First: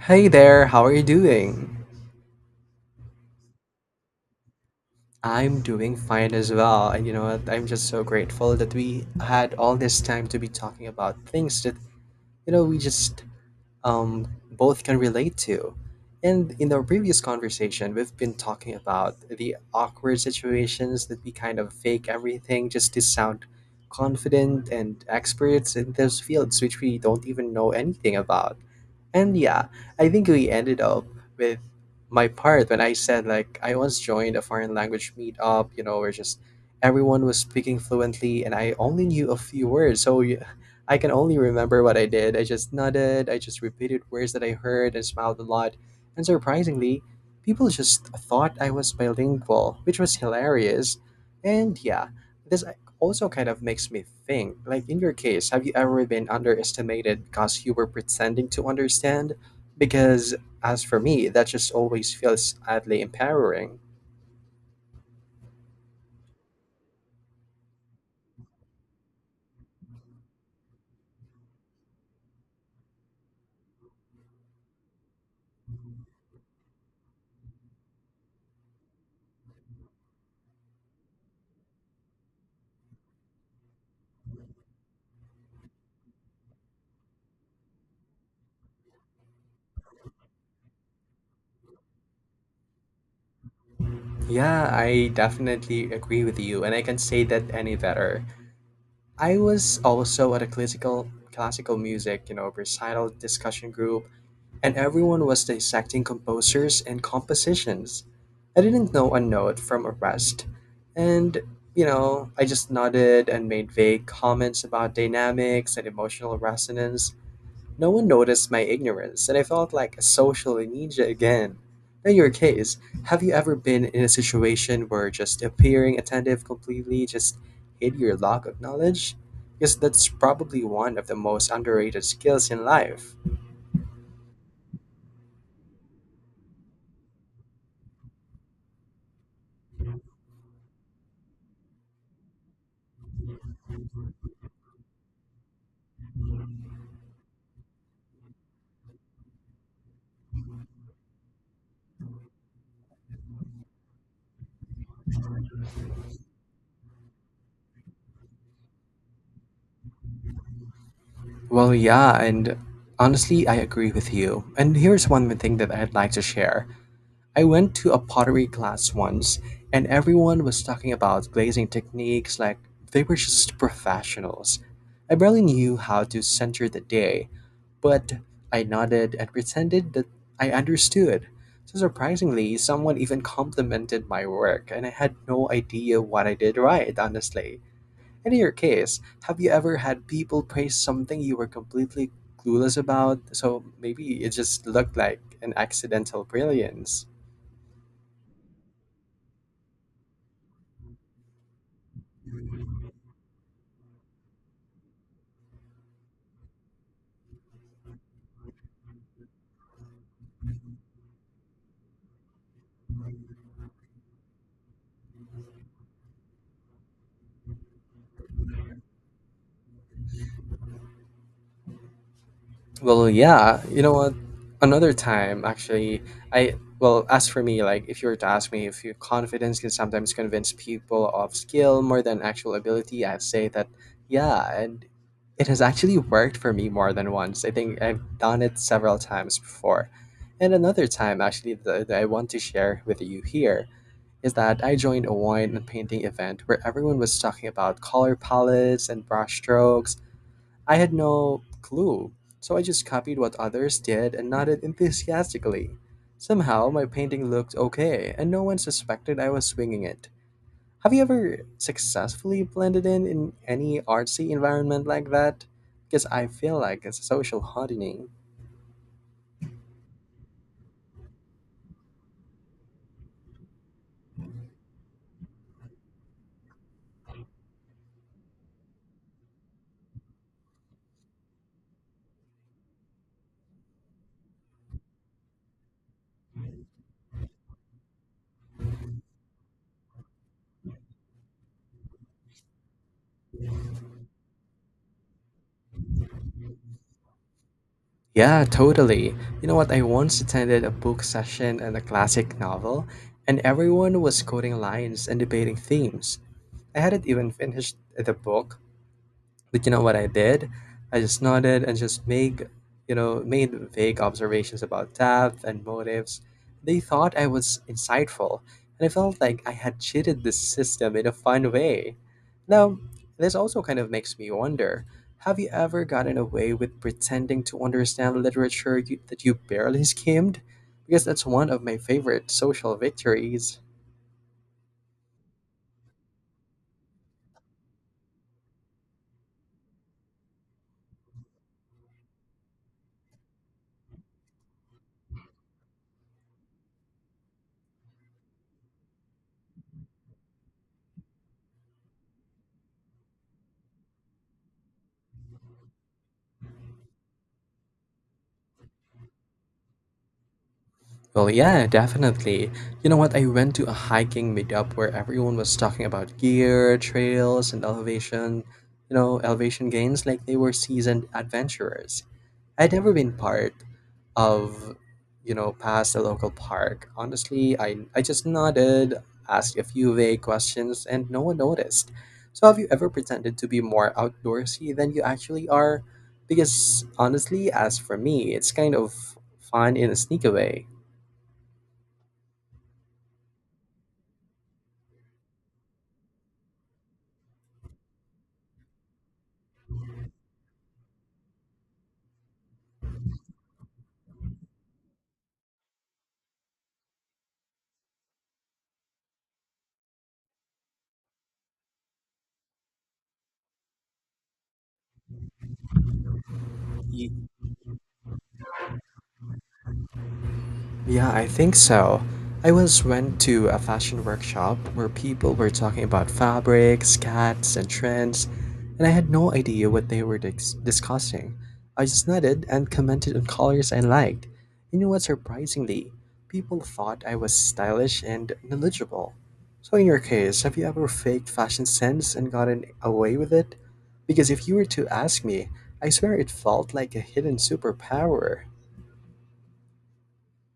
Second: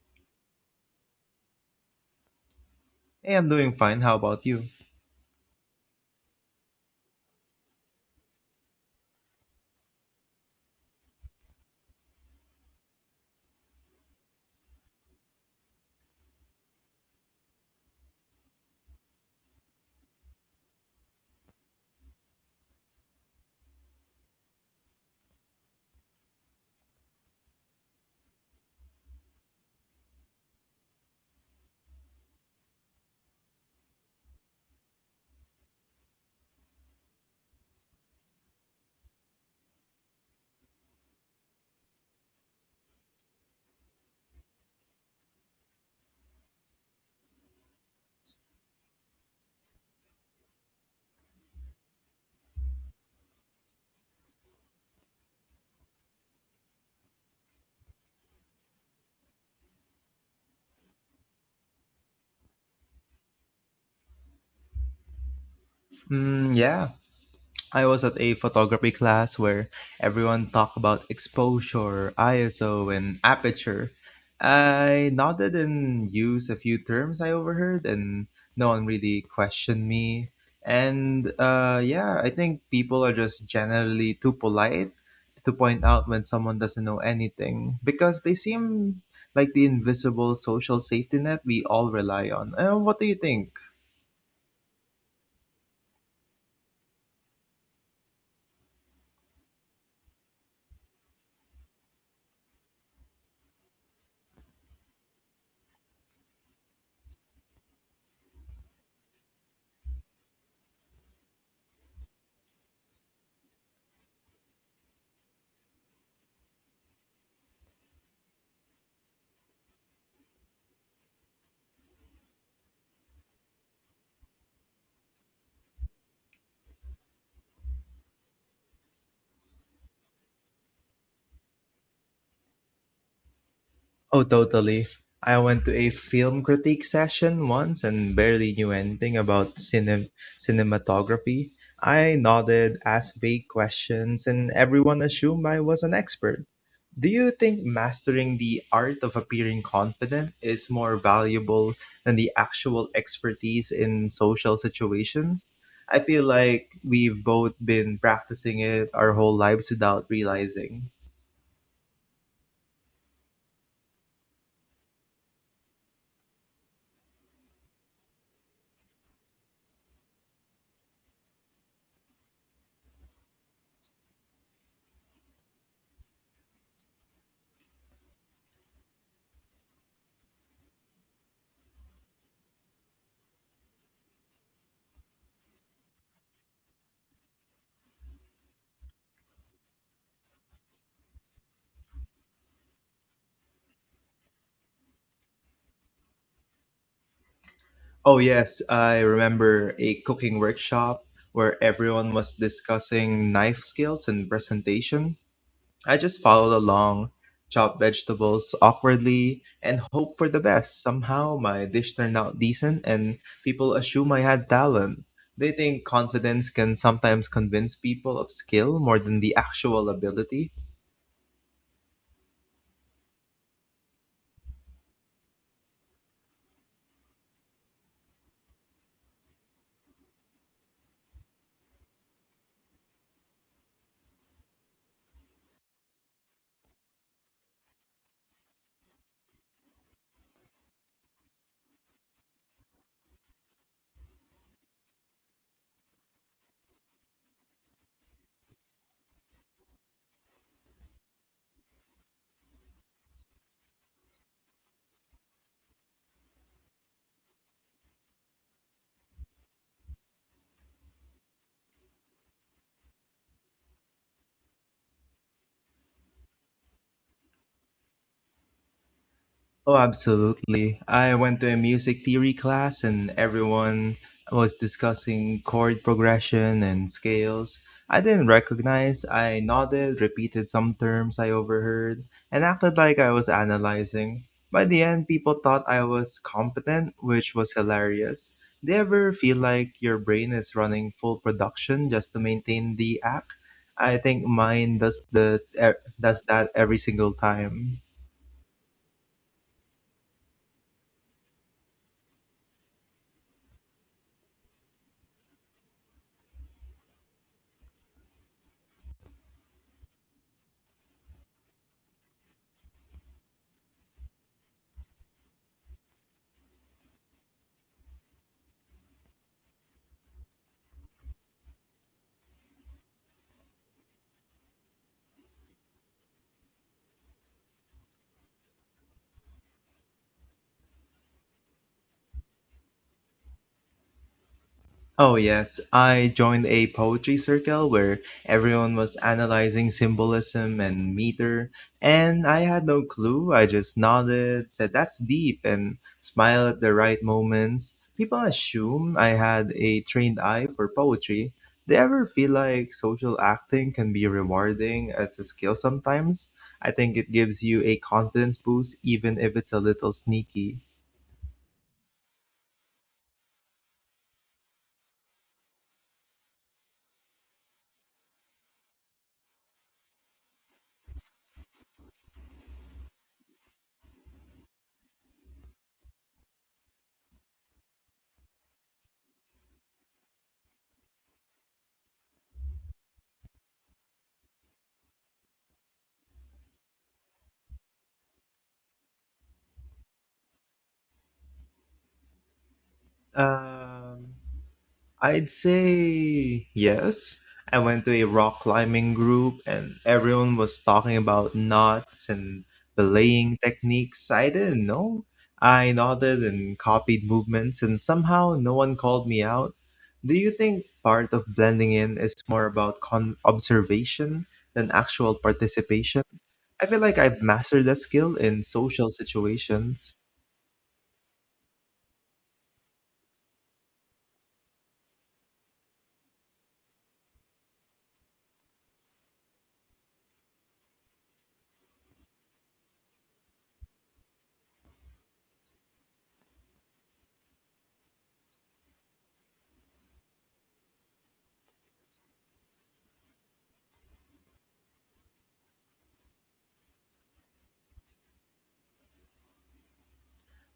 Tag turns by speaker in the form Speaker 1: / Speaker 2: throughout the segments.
Speaker 1: Hey there, how are you doing?
Speaker 2: Hey, I'm doing fine. How about you?
Speaker 1: I'm doing fine as well. And you know what? I'm just so grateful that we had all this time to be talking about things that, you know, we just um, both can relate to. And in our previous conversation, we've been talking about the awkward situations that we kind of fake everything just to sound confident and experts in those fields which we don't even know anything about. And yeah, I think we ended up with my part when I said, like, I once joined a foreign language meetup, you know, where just everyone was speaking fluently and I only knew a few words. So I can only remember what I did. I just nodded, I just repeated words that I heard and smiled a lot. And surprisingly, people just thought I was bilingual, which was hilarious. And yeah, this also kind of makes me think like, in your case, have you ever been underestimated because you were pretending to understand? Because as for me, that just always feels oddly empowering.
Speaker 2: Mm, yeah. I was at a photography class where everyone talked about exposure, ISO, and aperture. I nodded and used a few terms I overheard, and no one really questioned me. And Yeah, I think people are just generally too polite to point out when someone doesn't know anything because they seem like the invisible social safety net we all rely on. What do you think?
Speaker 1: Yeah, I definitely agree with you, and I can say that any better. I was also at a classical music, you know, recital discussion group, and everyone was dissecting composers and compositions. I didn't know a note from a rest, and you know, I just nodded and made vague comments about dynamics and emotional resonance. No one noticed my ignorance, and I felt like a social ninja again. In your case, have you ever been in a situation where just appearing attentive completely just hid your lack of knowledge? Because that's probably one of the most underrated skills in life.
Speaker 2: Oh, totally. I went to a film critique session once and barely knew anything about cinematography. I nodded, asked vague questions, and everyone assumed I was an expert. Do you think mastering the art of appearing confident is more valuable than the actual expertise in social situations? I feel like we've both been practicing it our whole lives without realizing.
Speaker 1: Well, yeah, and honestly, I agree with you. And here's one thing that I'd like to share. I went to a pottery class once, and everyone was talking about glazing techniques like they were just professionals. I barely knew how to center the day, but I nodded and pretended that I understood. So surprisingly, someone even complimented my work, and I had no idea what I did right, honestly. And in your case, have you ever had people praise something you were completely clueless about? So maybe it just looked like an accidental brilliance.
Speaker 2: Oh, yes, I remember a cooking workshop where everyone was discussing knife skills and presentation. I just followed along, chopped vegetables awkwardly, and hoped for the best. Somehow, my dish turned out decent, and people assume I had talent. They think confidence can sometimes convince people of skill more than the actual ability.
Speaker 1: Well, yeah. You know what? Another time, actually, I well, as for me, like if you were to ask me if your confidence can sometimes convince people of skill more than actual ability, I'd say that yeah, and it has actually worked for me more than once. I think I've done it several times before. And another time, actually, that I want to share with you here is that I joined a wine and painting event where everyone was talking about color palettes and brush strokes. I had no clue, so I just copied what others did and nodded enthusiastically. Somehow, my painting looked okay, and no one suspected I was swinging it. Have you ever successfully blended in any artsy environment like that? Because I feel like it's a social hardening.
Speaker 2: Oh, absolutely. I went to a music theory class and everyone was discussing chord progression and scales. I didn't recognize. I nodded, repeated some terms I overheard, and acted like I was analyzing. By the end, people thought I was competent, which was hilarious. Do you ever feel like your brain is running full production just to maintain the act? I think mine does that every single time.
Speaker 1: Yeah, totally. You know what? I once attended a book session and a classic novel, and everyone was quoting lines and debating themes. I hadn't even finished the book, but you know what I did? I just nodded and just make, you know, made vague observations about depth and motives. They thought I was insightful, and I felt like I had cheated the system in a fun way. Now, this also kind of makes me wonder, have you ever gotten away with pretending to understand that you barely skimmed? Because that's one of my favorite social victories.
Speaker 2: Oh, yes. I joined a poetry circle where everyone was analyzing symbolism and meter, and I had no clue. I just nodded, said, "That's deep," and smiled at the right moments. People assume I had a trained eye for poetry. Do you ever feel like social acting can be rewarding as a skill sometimes? I think it gives you a confidence boost, even if it's a little sneaky.
Speaker 1: Well, yeah, definitely. You know what? I went to a hiking meetup where everyone was talking about gear, trails, and elevation, you know, elevation gains like they were seasoned adventurers. I'd never been part of, you know, past the local park. Honestly, I just nodded, asked a few vague questions, and no one noticed. So, have you ever pretended to be more outdoorsy than you actually are? Because honestly, as for me, it's kind of fun in a sneaky way.
Speaker 2: Um, I'd say yes. I went to a rock climbing group and everyone was talking about knots and belaying techniques I didn't know. I nodded and copied movements, and somehow no one called me out. Do you think part of blending in is more about observation than actual participation? I feel like
Speaker 1: Ye-
Speaker 2: I've mastered that skill in social situations.
Speaker 1: Yeah, I think so. I once went to a fashion workshop where people were talking about fabrics, cats, and trends, and I had no idea what they were discussing. I just nodded and commented on colors I liked. You know what, surprisingly, people thought I was stylish and knowledgeable. So, in your case, have you ever faked fashion sense and gotten away with it? Because if you were to ask me, I swear it felt like a hidden superpower.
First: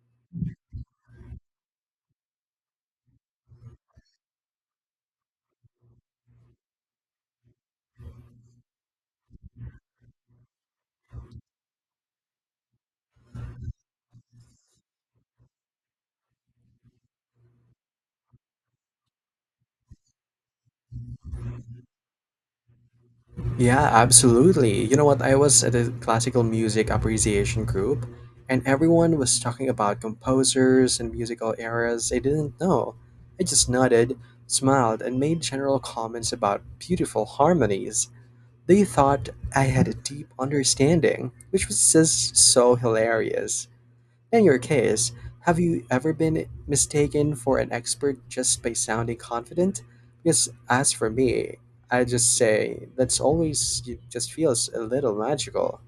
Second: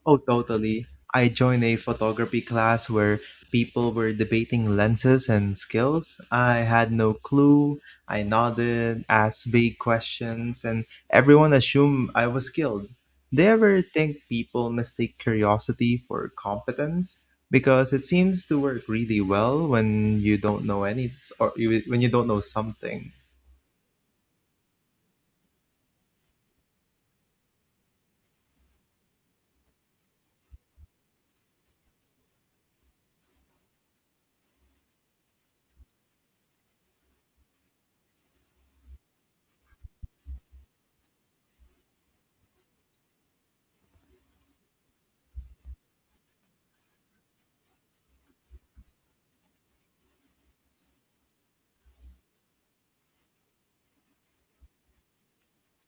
Speaker 2: Oh, totally. I joined a photography class where people were debating lenses and skills. I had no clue. I nodded, asked vague questions, and everyone assumed I was skilled. Do you ever think people mistake curiosity for competence? Because it seems to work really well when you don't know when you don't know something.
Speaker 1: Yeah, absolutely. You know what? I was at a classical music appreciation group, and everyone was talking about composers and musical eras I didn't know. I just nodded, smiled, and made general comments about beautiful harmonies. They thought I had a deep understanding, which was just so hilarious. In your case, have you ever been mistaken for an expert just by sounding confident? Because as for me, I just say that's always it just feels a little magical.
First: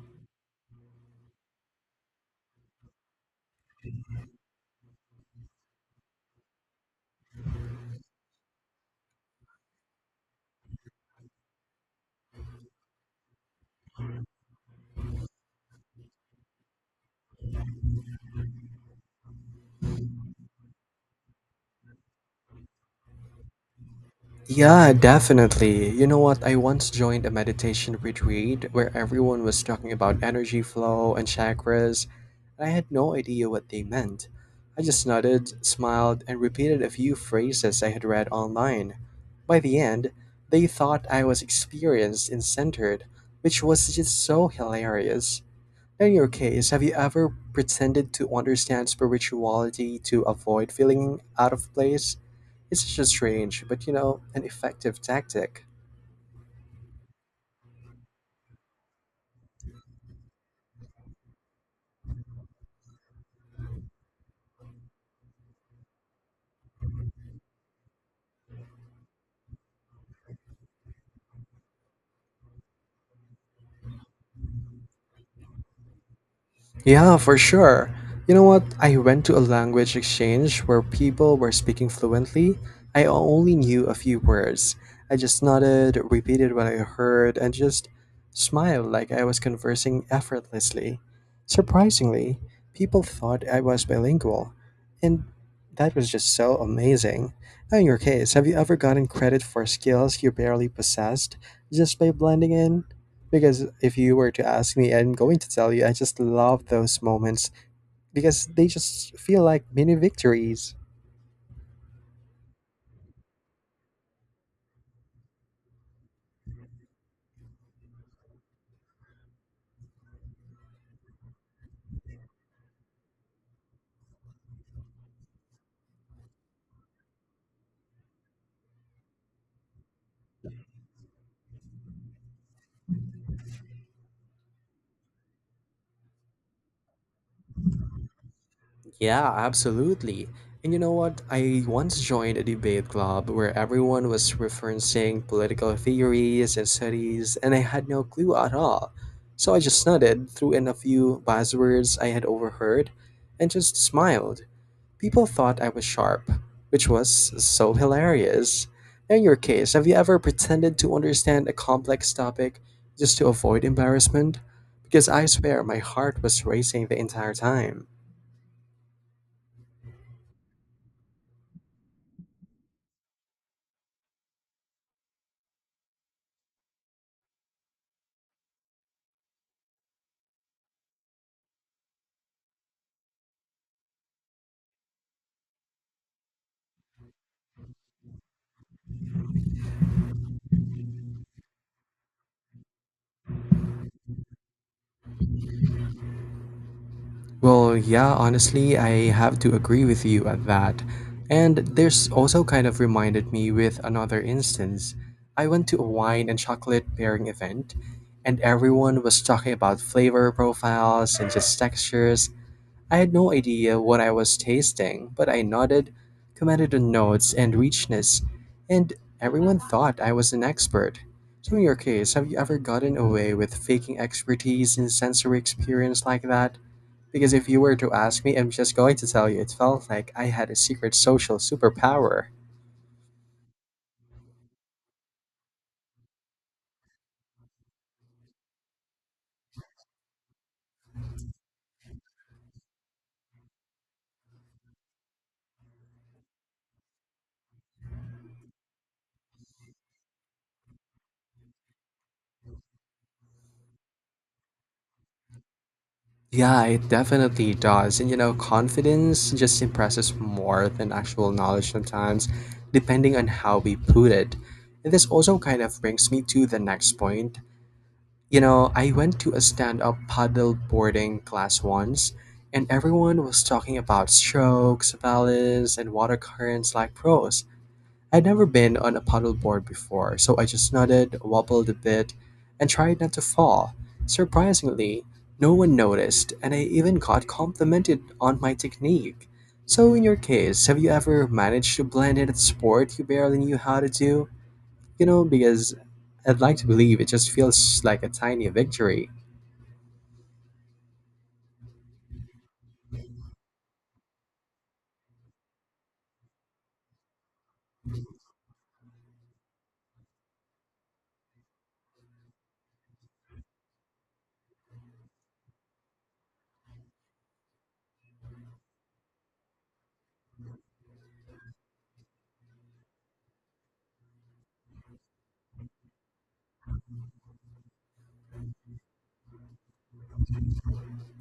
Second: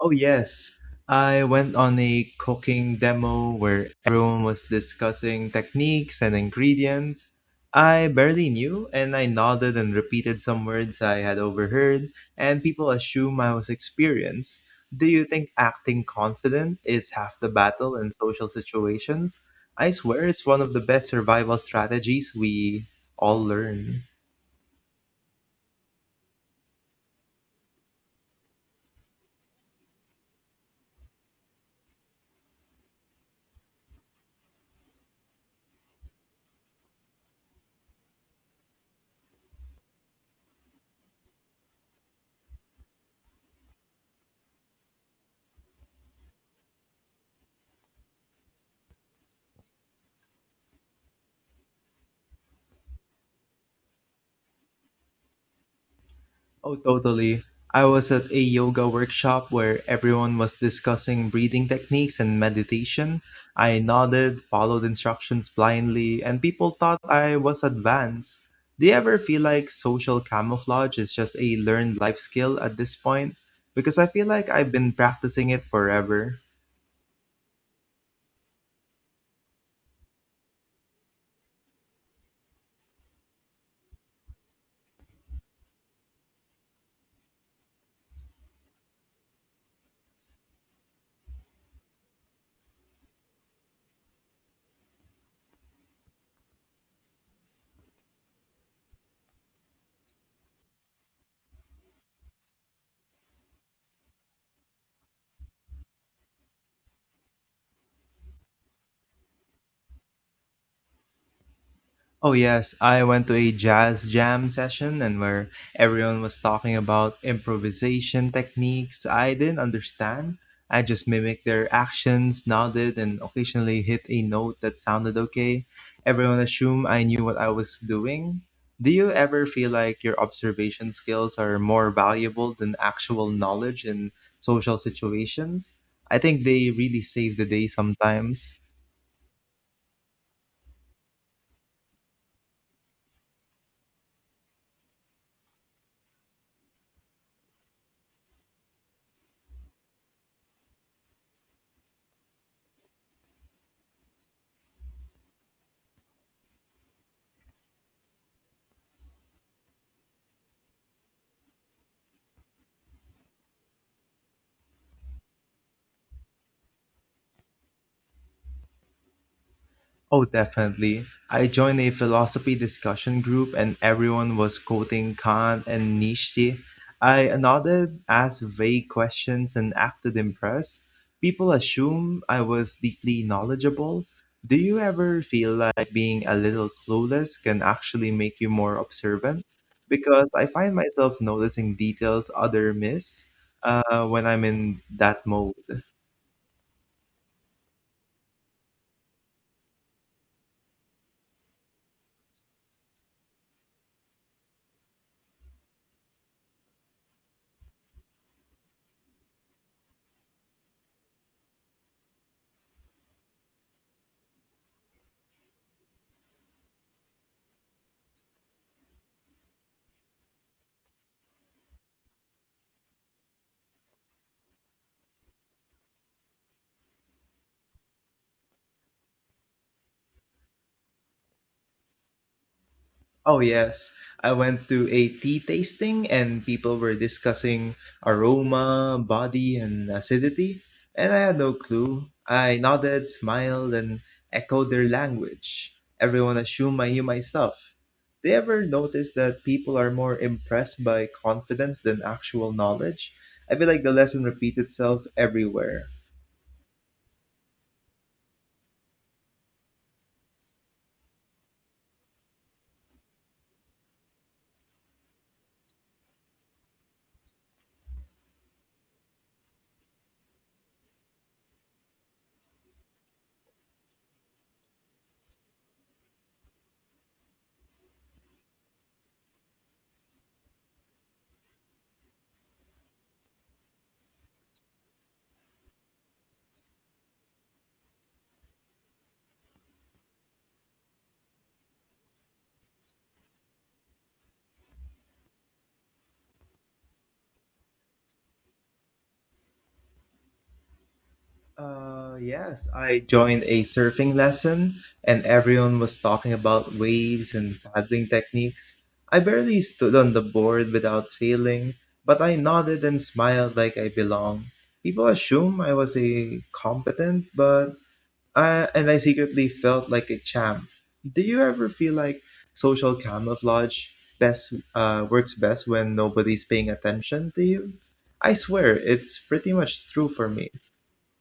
Speaker 2: Oh, yes. I went on a cooking demo where everyone was discussing techniques and ingredients. I barely knew, and I nodded and repeated some words I had overheard, and people assume I was experienced. Do you think acting confident is half the battle in social situations? I swear it's one of the best survival strategies we all learn.
Speaker 1: Yeah, definitely. You know what? I once joined a meditation retreat where everyone was talking about energy flow and chakras, and I had no idea what they meant. I just nodded, smiled, and repeated a few phrases I had read online. By the end, they thought I was experienced and centered, which was just so hilarious. In your case, have you ever pretended to understand spirituality to avoid feeling out of place? It's just strange, but you know, an effective tactic.
Speaker 2: Oh, totally. I was at a yoga workshop where everyone was discussing breathing techniques and meditation. I nodded, followed instructions blindly, and people thought I was advanced. Do you ever feel like social camouflage is just a learned life skill at this point? Because I feel like I've been practicing it forever.
Speaker 1: Yeah, for sure. You know what? I went to a language exchange where people were speaking fluently. I only knew a few words. I just nodded, repeated what I heard, and just smiled like I was conversing effortlessly. Surprisingly, people thought I was bilingual, and that was just so amazing. Now, in your case, have you ever gotten credit for skills you barely possessed just by blending in? Because if you were to ask me, I'm going to tell you, I just love those moments because they just feel like mini victories.
Speaker 2: Oh yes, I went to a jazz jam session and where everyone was talking about improvisation techniques I didn't understand. I just mimicked their actions, nodded, and occasionally hit a note that sounded okay. Everyone assumed I knew what I was doing. Do you ever feel like your observation skills are more valuable than actual knowledge in social situations? I think they really save the day sometimes.
Speaker 1: Yeah, absolutely. And you know what? I once joined a debate club where everyone was referencing political theories and studies, and I had no clue at all. So I just nodded, threw in a few buzzwords I had overheard, and just smiled. People thought I was sharp, which was so hilarious. In your case, have you ever pretended to understand a complex topic just to avoid embarrassment? Because I swear my heart was racing the entire time.
Speaker 2: Oh, definitely. I joined a philosophy discussion group and everyone was quoting Kant and Nietzsche. I nodded, asked vague questions, and acted impressed. People assume I was deeply knowledgeable. Do you ever feel like being a little clueless can actually make you more observant? Because I find myself noticing details other miss when I'm in that mode.
Speaker 1: Well, yeah, honestly, I have to agree with you at that. And this also kind of reminded me with another instance. I went to a wine and chocolate pairing event, and everyone was talking about flavor profiles and just textures. I had no idea what I was tasting, but I nodded, commented on notes and richness, and everyone thought I was an expert. So, in your case, have you ever gotten away with faking expertise in sensory experience like that? Because if you were to ask me, I'm just going to tell you it felt like I had a secret social superpower.
Speaker 2: Oh, yes. I went to a tea tasting and people were discussing aroma, body, and acidity, and I had no clue. I nodded, smiled, and echoed their language. Everyone assumed I knew my stuff. Do you ever notice that people are more impressed by confidence than actual knowledge? I feel like the lesson repeats itself everywhere.
Speaker 1: Yeah, it definitely does. And you know, confidence just impresses more than actual knowledge sometimes, depending on how we put it. And this also kind of brings me to the next point. You know, I went to a stand up paddle boarding class once, and everyone was talking about strokes, balance, and water currents like pros. I'd never been on a paddleboard before, so I just nodded, wobbled a bit, and tried not to fall. Surprisingly, no one noticed, and I even got complimented on my technique. So, in your case, have you ever managed to blend in a sport you barely knew how to do? You know, because I'd like to believe it just feels like a tiny victory.
Speaker 2: Yes, I joined a surfing lesson and everyone was talking about waves and paddling techniques. I barely stood on the board without failing, but I nodded and smiled like I belonged. People assume I was a competent, but and I secretly felt like a champ. Do you ever feel like social camouflage best works best when nobody's paying attention to you? I swear it's pretty much true for me.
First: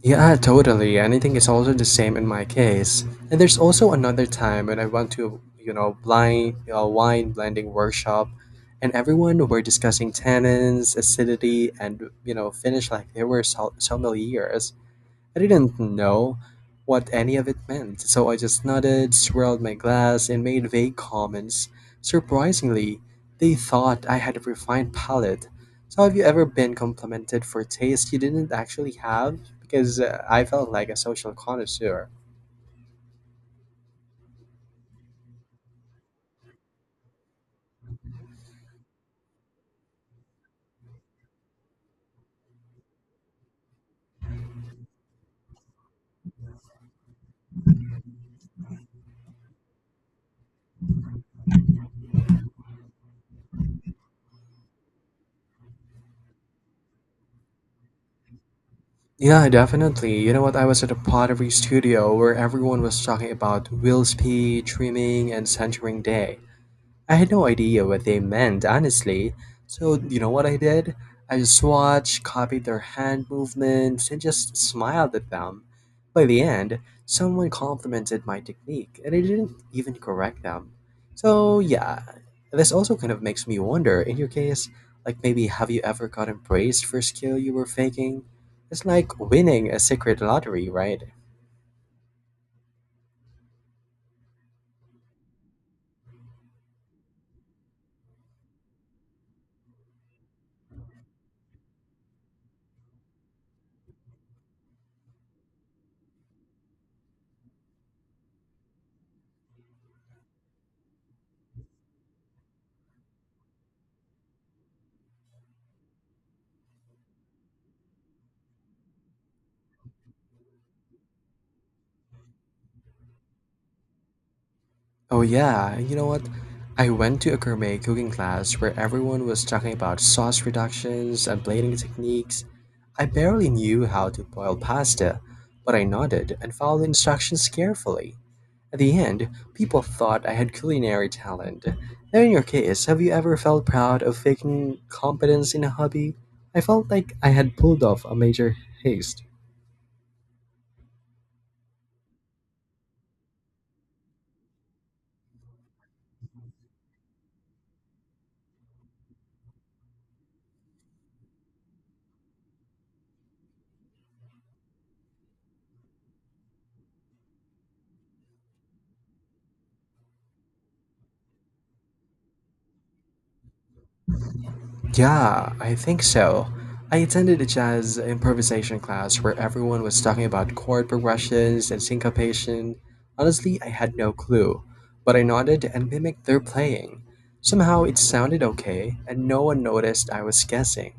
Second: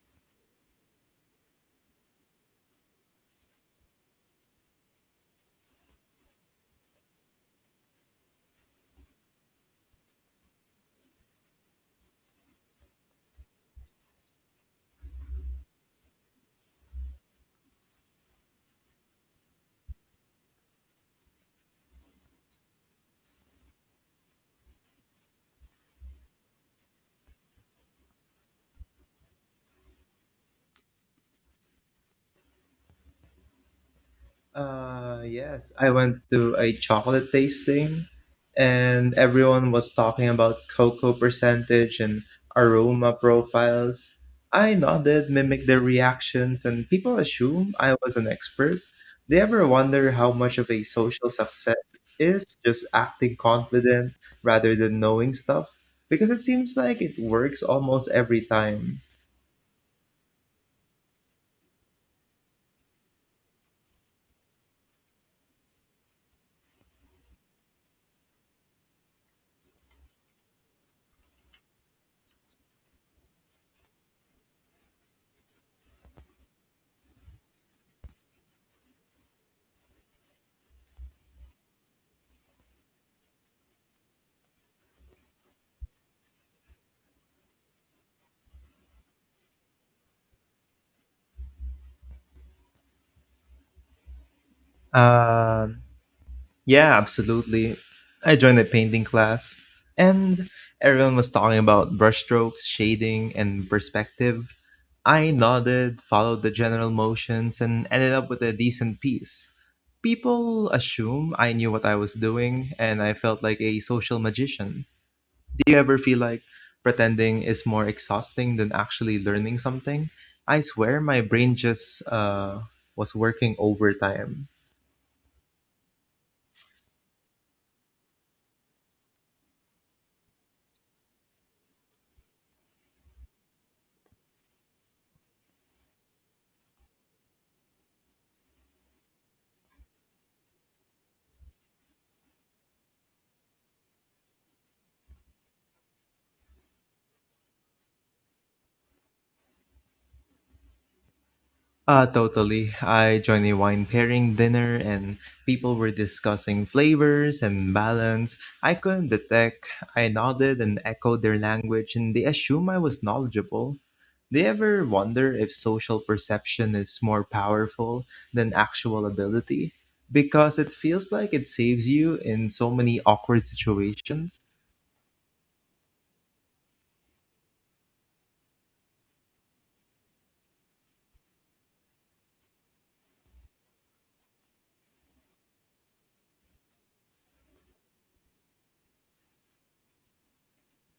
Speaker 1: Yeah, totally. And I think it's also the same in my case. And there's also another time when I went to, you know, blind wine blending workshop, and everyone were discussing tannins, acidity, and you know, finish like they were sommeliers. I didn't know what any of it meant, so I just nodded, swirled my glass, and made vague comments. Surprisingly, they thought I had a refined palate. So, have you ever been complimented for taste you didn't actually have? Because I felt like a social connoisseur.
Speaker 2: Yes, I went to a chocolate tasting and everyone was talking about cocoa percentage and aroma profiles. I nodded, mimicked their reactions, and people assume I was an expert. Do you ever wonder how much of a social success is just acting confident rather than knowing stuff? Because it seems like it works almost every time.
Speaker 1: Yeah, definitely. You know what? I was at a pottery studio where everyone was talking about wheel speed, trimming, and centering day. I had no idea what they meant, honestly. So, you know what I did? I just watched, copied their hand movements, and just smiled at them. By the end, someone complimented my technique, and I didn't even correct them. So, yeah, this also kind of makes me wonder in your case, like maybe have you ever gotten praised for a skill you were faking? It's like winning a secret lottery, right?
Speaker 2: Um, Yeah, absolutely. I joined a painting class, and everyone was talking about brushstrokes, shading, and perspective. I nodded, followed the general motions, and ended up with a decent piece. People assume I knew what I was doing, and I felt like a social magician. Do you ever feel like pretending is more exhausting than actually learning something? I swear my brain just was working overtime.
Speaker 1: Oh yeah, you know what? I went to a gourmet cooking class where everyone was talking about sauce reductions and plating techniques. I barely knew how to boil pasta, but I nodded and followed instructions carefully. At the end, people thought I had culinary talent. Now, in your case, have you ever felt proud of faking competence in a hobby? I felt like I had pulled off a major heist.
Speaker 2: Totally. I joined a wine pairing dinner and people were discussing flavors and balance. I couldn't detect. I nodded and echoed their language, and they assume I was knowledgeable. Do you ever wonder if social perception is more powerful than actual ability? Because it feels like it saves you in so many awkward situations.
Speaker 1: Yeah, I think so. I attended a jazz improvisation class where everyone was talking about chord progressions and syncopation. Honestly, I had no clue, but I nodded and mimicked their playing. Somehow it sounded okay, and no one noticed I was guessing.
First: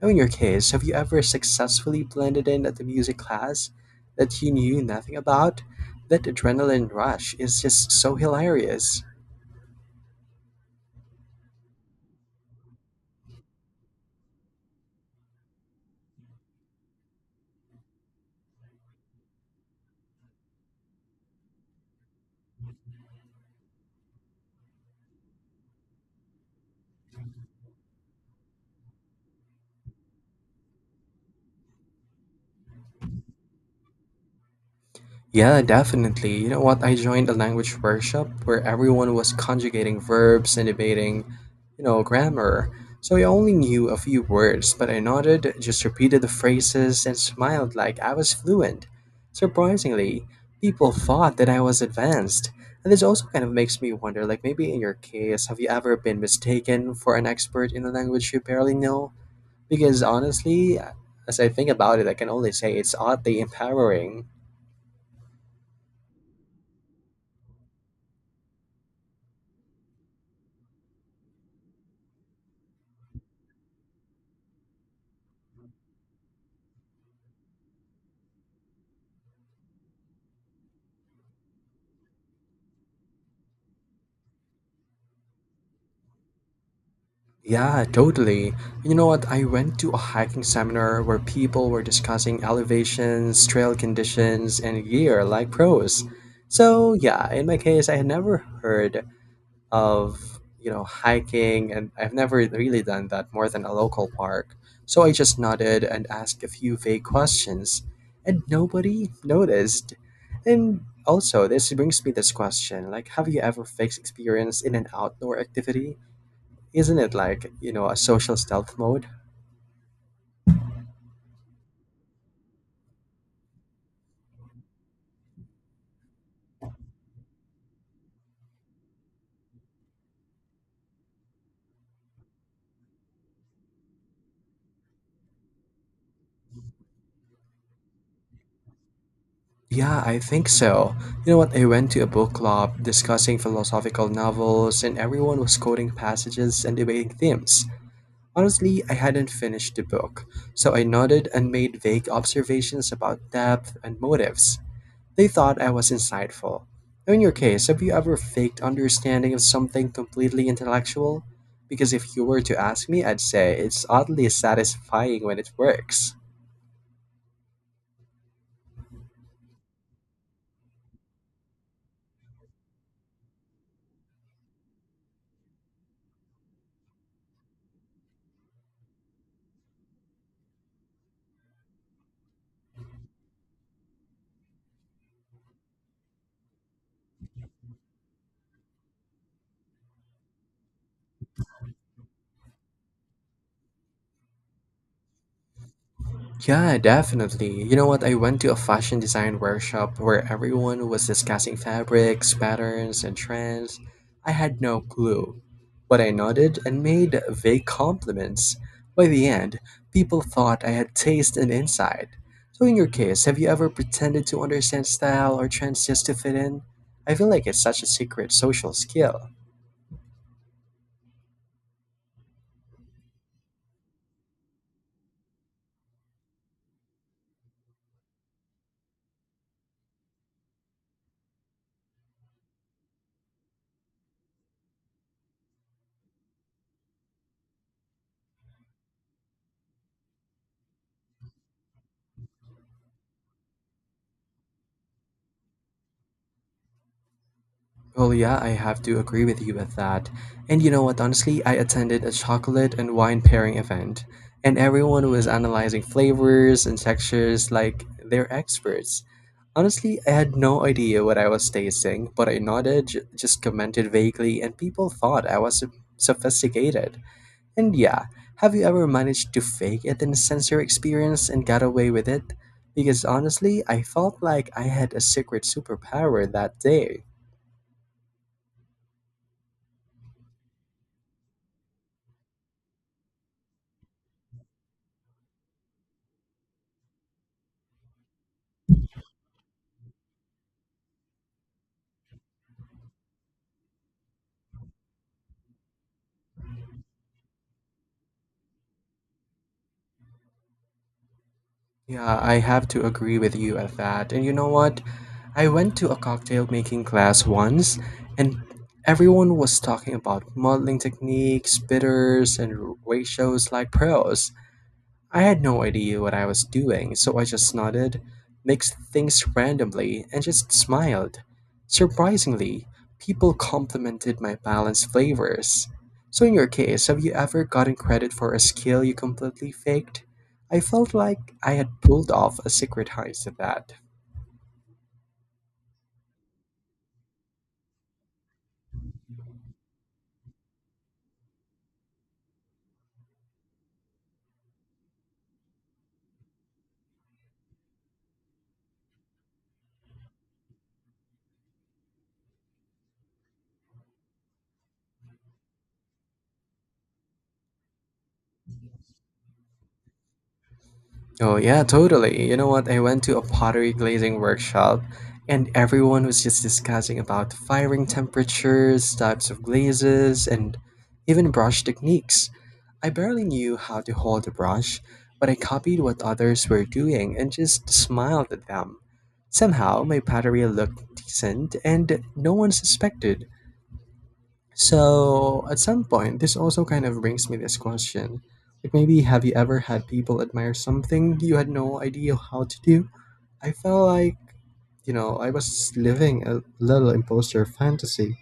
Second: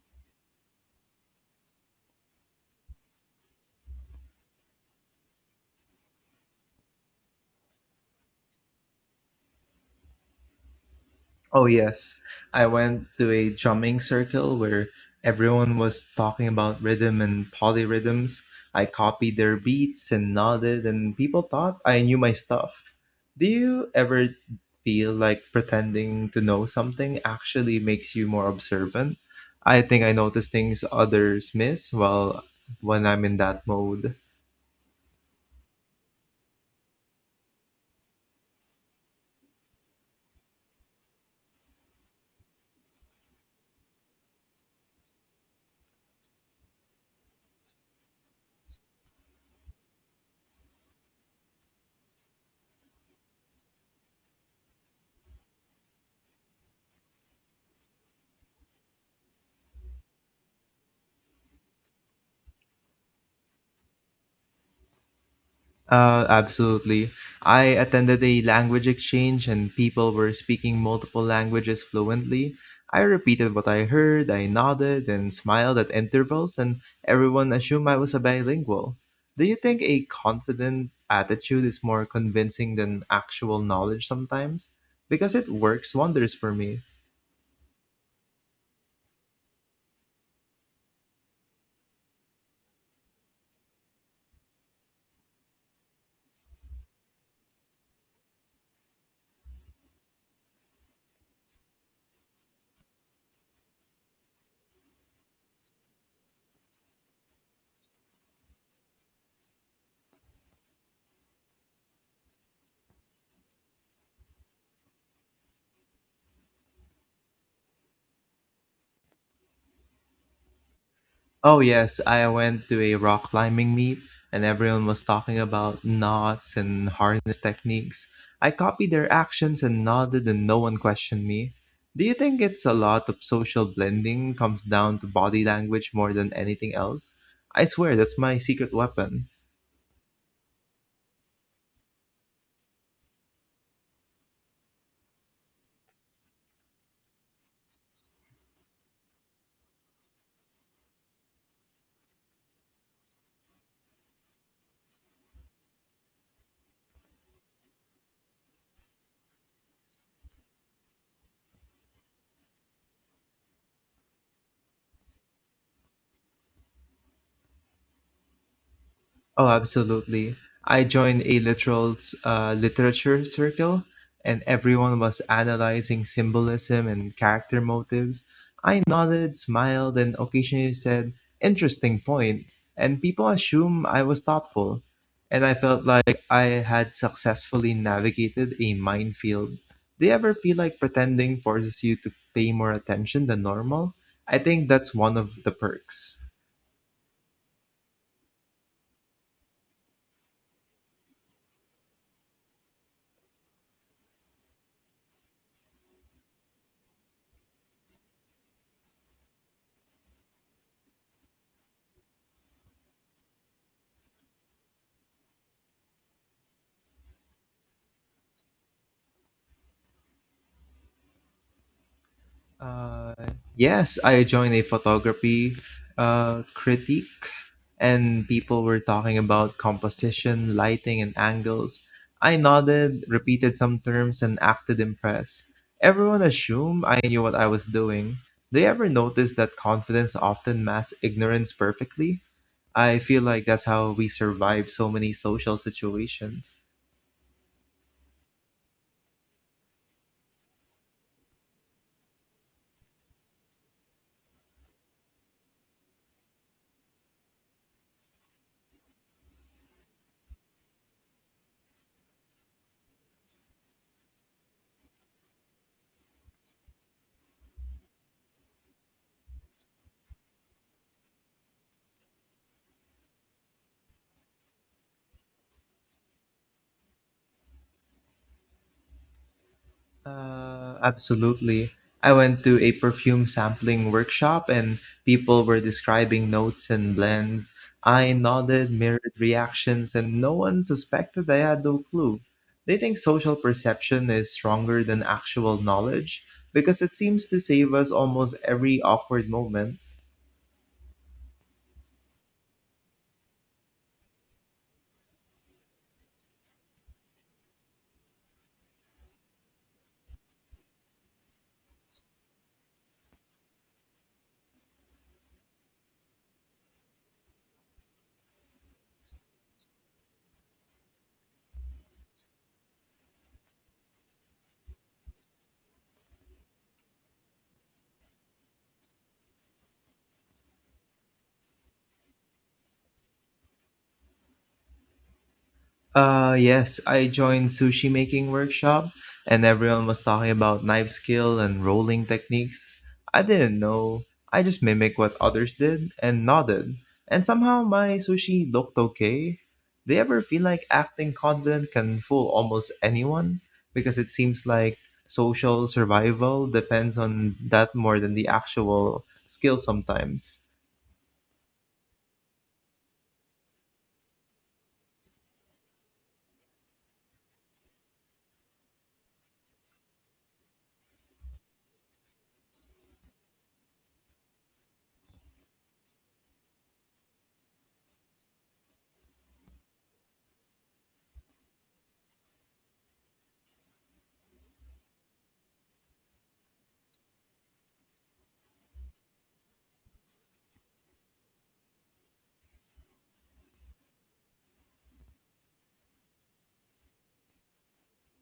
Speaker 1: Now, in your case, have you ever successfully blended in at the music class that you knew nothing about? That adrenaline rush is just so hilarious.
Speaker 2: Oh, yes. I went to a drumming circle where everyone was talking about rhythm and polyrhythms. I copied their beats and nodded, and people thought I knew my stuff. Do you ever feel like pretending to know something actually makes you more observant? I think I notice things others miss while when I'm in that mode.
Speaker 1: Yeah, definitely. You know what? I joined a language workshop where everyone was conjugating verbs and debating, grammar. So I only knew a few words, but I nodded, just repeated the phrases, and smiled like I was fluent. Surprisingly, people thought that I was advanced. And this also kind of makes me wonder like, maybe in your case, have you ever been mistaken for an expert in a language you barely know? Because honestly, as I think about it, I can only say it's oddly empowering.
Speaker 2: Absolutely. I attended a language exchange and people were speaking multiple languages fluently. I repeated what I heard, I nodded and smiled at intervals, and everyone assumed I was a bilingual. Do you think a confident attitude is more convincing than actual knowledge sometimes? Because it works wonders for me.
Speaker 1: Yeah, totally. You know what? I went to a hiking seminar where people were discussing elevations, trail conditions, and gear like pros. So, yeah, in my case, I had never heard of, hiking, and I've never really done that more than a local park. So I just nodded and asked a few vague questions, and nobody noticed. And also, this brings me this question, like, have you ever faced experience in an outdoor activity? Isn't it like, a social stealth mode?
Speaker 2: Oh yes, I went to a rock climbing meet and everyone was talking about knots and harness techniques. I copied their actions and nodded and no one questioned me. Do you think it's a lot of social blending comes down to body language more than anything else? I swear that's my secret weapon.
Speaker 1: Yeah, I think so. You know what? I went to a book club discussing philosophical novels, and everyone was quoting passages and debating themes. Honestly, I hadn't finished the book, so I nodded and made vague observations about depth and motives. They thought I was insightful. Now, in your case, have you ever faked understanding of something completely intellectual? Because if you were to ask me, I'd say it's oddly satisfying when it works.
Speaker 2: Oh, absolutely. I joined a literal literature circle, and everyone was analyzing symbolism and character motives. I nodded, smiled, and occasionally said, "Interesting point." And people assumed I was thoughtful. And I felt like I had successfully navigated a minefield. Do you ever feel like pretending forces you to pay more attention than normal? I think that's one of the perks.
Speaker 1: Yeah, definitely. You know what? I went to a fashion design workshop where everyone was discussing fabrics, patterns, and trends. I had no clue, but I nodded and made vague compliments. By the end, people thought I had taste and insight. So, in your case, have you ever pretended to understand style or trends just to fit in? I feel like it's such a secret social skill.
Speaker 2: Uh, yes, I joined a photography critique, and people were talking about composition, lighting, and angles. I nodded, repeated some terms, and acted impressed. Everyone assumed I knew what I was doing. Do you ever notice that confidence often masks ignorance perfectly? I feel like that's how we survive so many social situations.
Speaker 1: Well, yeah, I have to agree with you with that. And you know what, honestly, I attended a chocolate and wine pairing event, and everyone was analyzing flavors and textures like they're experts. Honestly, I had no idea what I was tasting, but I nodded, just commented vaguely, and people thought I was sophisticated. And yeah, have you ever managed to fake it in a sensory experience and got away with it? Because honestly, I felt like I had a secret superpower that day.
Speaker 2: Absolutely. I went to a perfume sampling workshop and people were describing notes and blends. I nodded, mirrored reactions, and no one suspected I had no clue. They think social perception is stronger than actual knowledge because it seems to save us almost every awkward moment.
Speaker 1: Yeah, I have to agree with you at that. And you know what? I went to a cocktail making class once, and everyone was talking about modeling techniques, bitters, and ratios like pros. I had no idea what I was doing, so I just nodded, mixed things randomly, and just smiled. Surprisingly, people complimented my balanced flavors. So, in your case, have you ever gotten credit for a skill you completely faked? I felt like I had pulled off a secret heist at that.
Speaker 2: Yes, I joined sushi making workshop and everyone was talking about knife skill and rolling techniques. I didn't know. I just mimicked what others did and nodded. And somehow my sushi looked okay. Do you ever feel like acting confident can fool almost anyone? Because it seems like social survival depends on that more than the actual skill sometimes.
Speaker 1: Oh, yeah, totally. You know what? I went to a pottery glazing workshop and everyone was just discussing about firing temperatures, types of glazes, and even brush techniques. I barely knew how to hold a brush, but I copied what others were doing and just smiled at them. Somehow, my pottery looked decent and no one suspected. So at some point, this also kind of brings me this question. Like maybe have you ever had people admire something you had no idea how to do? I felt like, I was living a little imposter fantasy.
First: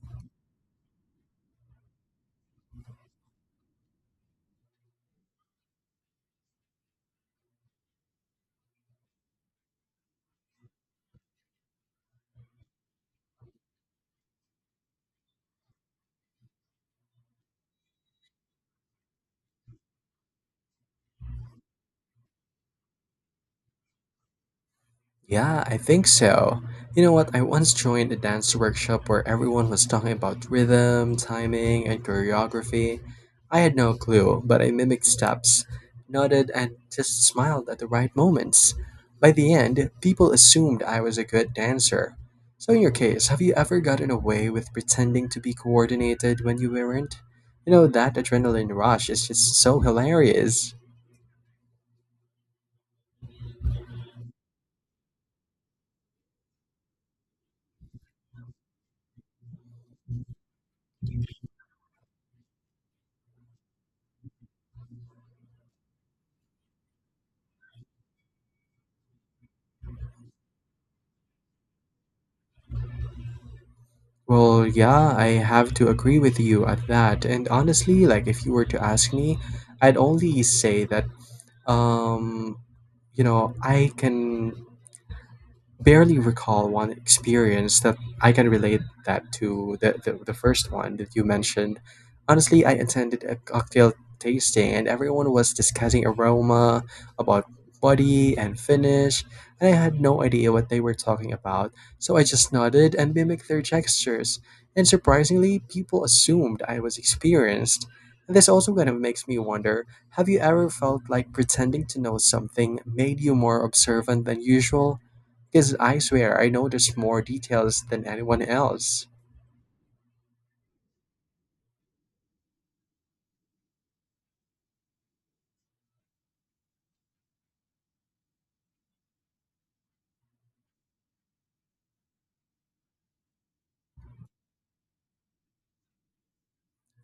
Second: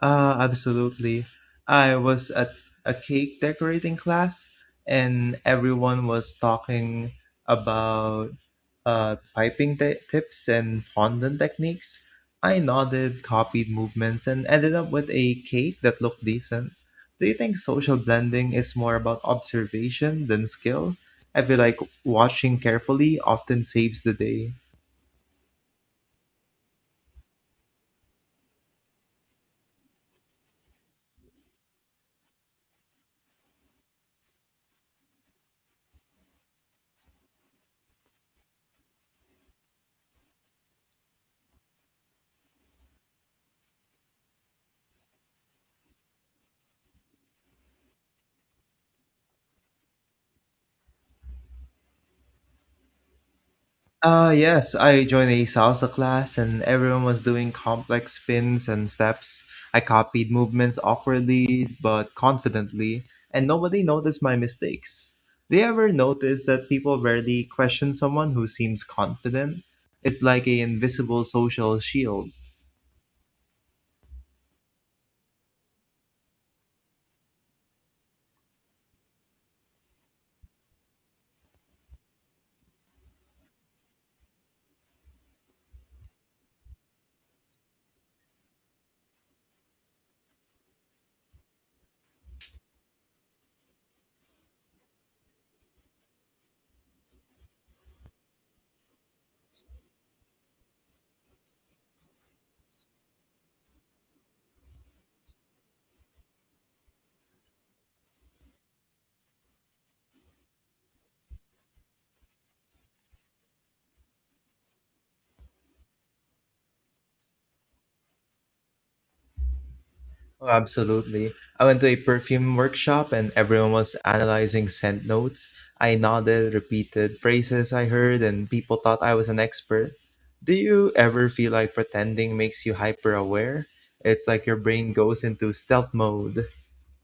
Speaker 2: Absolutely. I was at a cake decorating class, and everyone was talking about piping tips and fondant techniques. I nodded, copied movements, and ended up with a cake that looked decent. Do you think social blending is more about observation than skill? I feel like watching carefully often saves the day.
Speaker 1: Yeah, I think so. You know what? I once joined a dance workshop where everyone was talking about rhythm, timing, and choreography. I had no clue, but I mimicked steps, nodded, and just smiled at the right moments. By the end, people assumed I was a good dancer. So, in your case, have you ever gotten away with pretending to be coordinated when you weren't? That adrenaline rush is just so hilarious.
Speaker 2: Yes, I joined a salsa class and everyone was doing complex spins and steps. I copied movements awkwardly but confidently, and nobody noticed my mistakes. Do you ever notice that people rarely question someone who seems confident? It's like an invisible social shield.
Speaker 1: Well, yeah, I have to agree with you at that. And honestly, like if you were to ask me, I'd only say that um, I can barely recall one experience that I can relate that to the first one that you mentioned. Honestly, I attended a cocktail tasting and everyone was discussing aroma, about body and finish, and I had no idea what they were talking about, so I just nodded and mimicked their gestures. And surprisingly, people assumed I was experienced. And this also kind of makes me wonder, have you ever felt like pretending to know something made you more observant than usual? Because I swear I noticed more details than anyone else.
Speaker 2: Oh, absolutely. I went to a perfume workshop and everyone was analyzing scent notes. I nodded, repeated phrases I heard, and people thought I was an expert. Do you ever feel like pretending makes you hyper aware? It's like your brain goes into stealth mode.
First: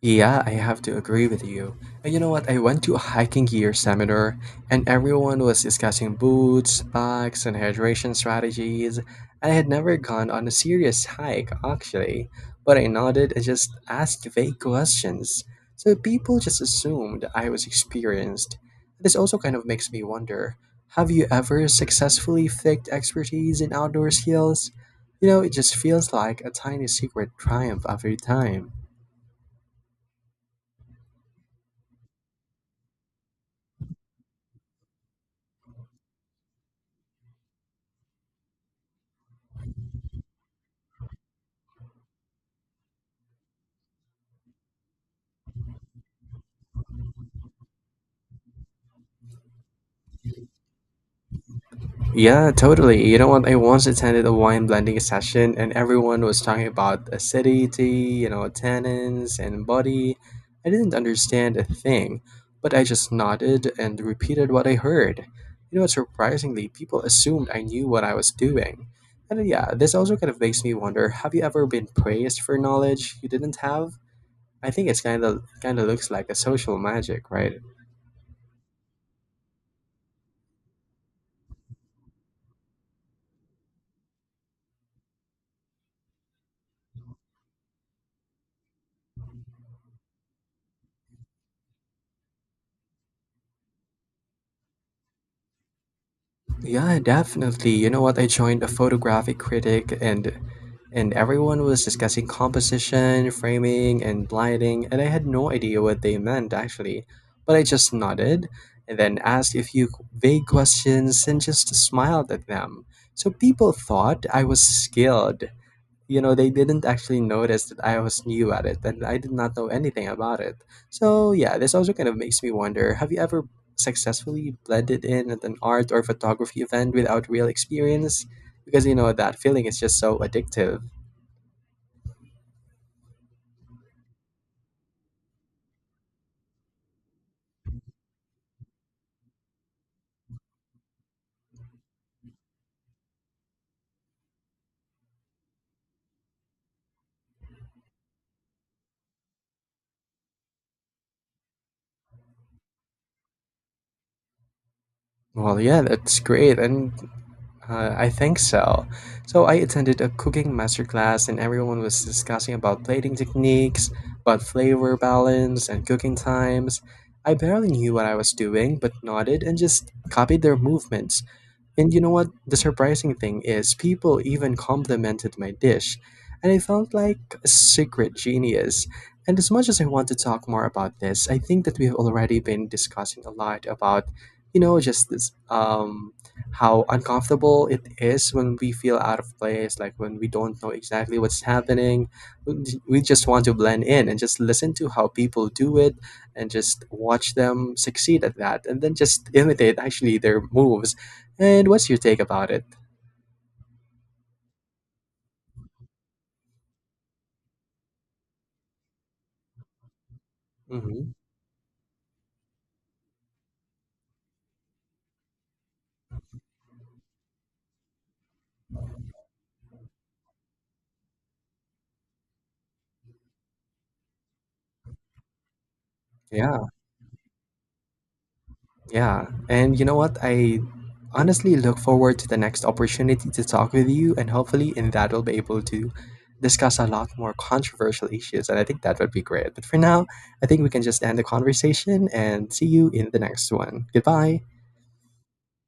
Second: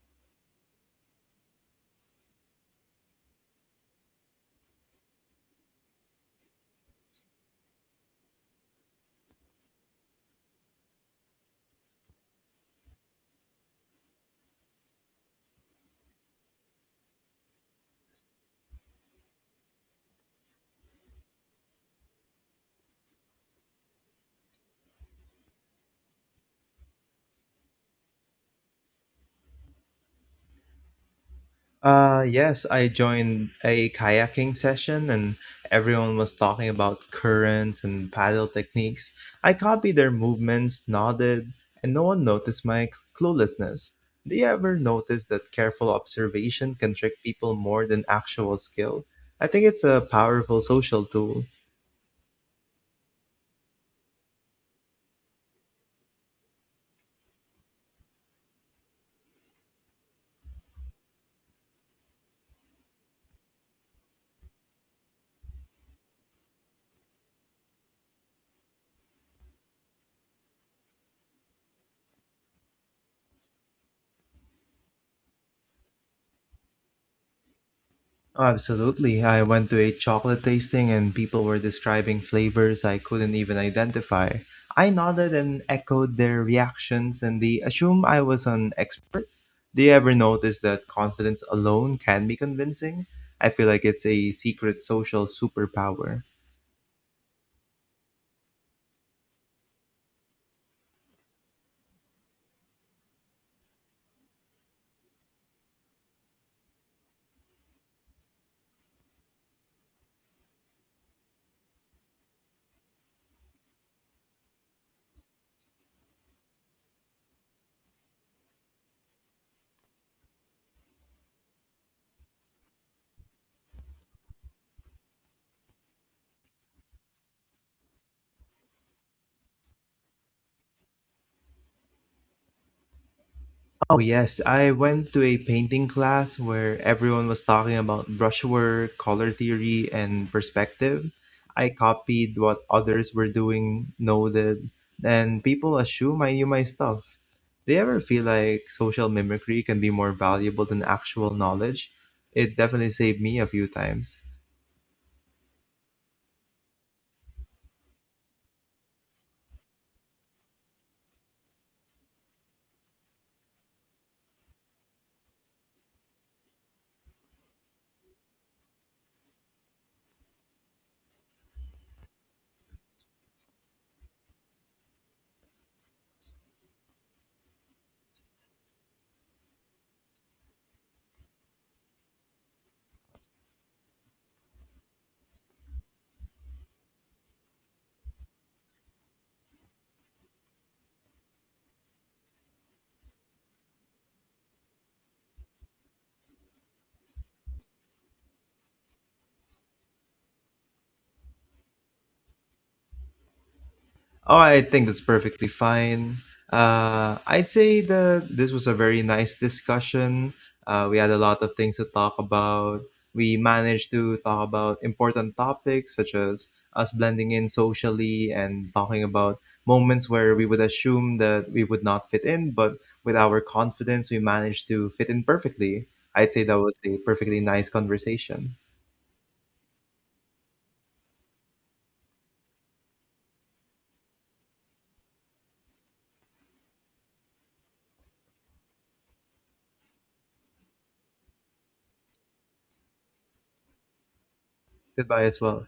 Speaker 1: Yeah, I have to agree with you. And you know what? I went to a hiking gear seminar and everyone was discussing boots, packs, and hydration strategies. I had never gone on a serious hike, actually, but I nodded and just asked vague questions. So people just assumed I was experienced. This also kind of makes me wonder, have you ever successfully faked expertise in outdoor skills? You know, it just feels like a tiny secret triumph every time.
Speaker 2: Yes, I joined a kayaking session and everyone was talking about currents and paddle techniques. I copied their movements, nodded, and no one noticed my cluelessness. Do you ever notice that careful observation can trick people more than actual skill? I think it's a powerful social tool.
Speaker 1: Yeah, totally. You know what? I once attended a wine blending session and everyone was talking about acidity, tannins and body. I didn't understand a thing, but I just nodded and repeated what I heard. Surprisingly, people assumed I knew what I was doing. And yeah, this also kind of makes me wonder, have you ever been praised for knowledge you didn't have? I think it's kind of looks like a social magic, right?
Speaker 2: Absolutely. I went to a chocolate tasting and people were describing flavors I couldn't even identify. I nodded and echoed their reactions, and they assumed I was an expert. Do you ever notice that confidence alone can be convincing? I feel like it's a secret social superpower.
Speaker 1: Yeah, definitely. You know what? I joined a photographic critic and everyone was discussing composition, framing, and lighting, and I had no idea what they meant actually. But I just nodded and then asked a few vague questions and just smiled at them. So people thought I was skilled. They didn't actually notice that I was new at it, and I did not know anything about it. So yeah, this also kind of makes me wonder, have you ever successfully blended in at an art or photography event without real experience? Because that feeling is just so addictive.
Speaker 2: Oh, yes. I went to a painting class where everyone was talking about brushwork, color theory, and perspective. I copied what others were doing, noted, and people assume I knew my stuff. Do you ever feel like social mimicry can be more valuable than actual knowledge? It definitely saved me a few times.
Speaker 1: Well, yeah, that's great. And I think so. So I attended a cooking masterclass and everyone was discussing about plating techniques, about flavor balance and cooking times. I barely knew what I was doing, but nodded and just copied their movements. And you know what? The surprising thing is, people even complimented my dish, and I felt like a secret genius. And as much as I want to talk more about this, I think that we've already been discussing a lot about, just this, how uncomfortable it is when we feel out of place, like when we don't know exactly what's happening. We just want to blend in and just listen to how people do it and just watch them succeed at that and then just imitate actually their moves. And what's your take about it?
Speaker 2: Oh, I think that's perfectly fine. I'd say that this was a very nice discussion. We had
Speaker 1: Hmm.
Speaker 2: a lot of things to talk about. We managed to talk about important topics such as us blending in socially and talking about moments where we would assume that we would not fit in, but with our confidence, we managed to fit in perfectly. I'd say that
Speaker 1: Yeah,
Speaker 2: was a perfectly nice conversation.
Speaker 1: yeah. And you know what? I honestly look forward to the next opportunity to talk with you, and hopefully, in that, we'll be able to discuss a lot more controversial issues. And I think that would be great. But for now, I think we can just end the conversation and see you in the next one. Goodbye.
Speaker 2: Goodbye as well.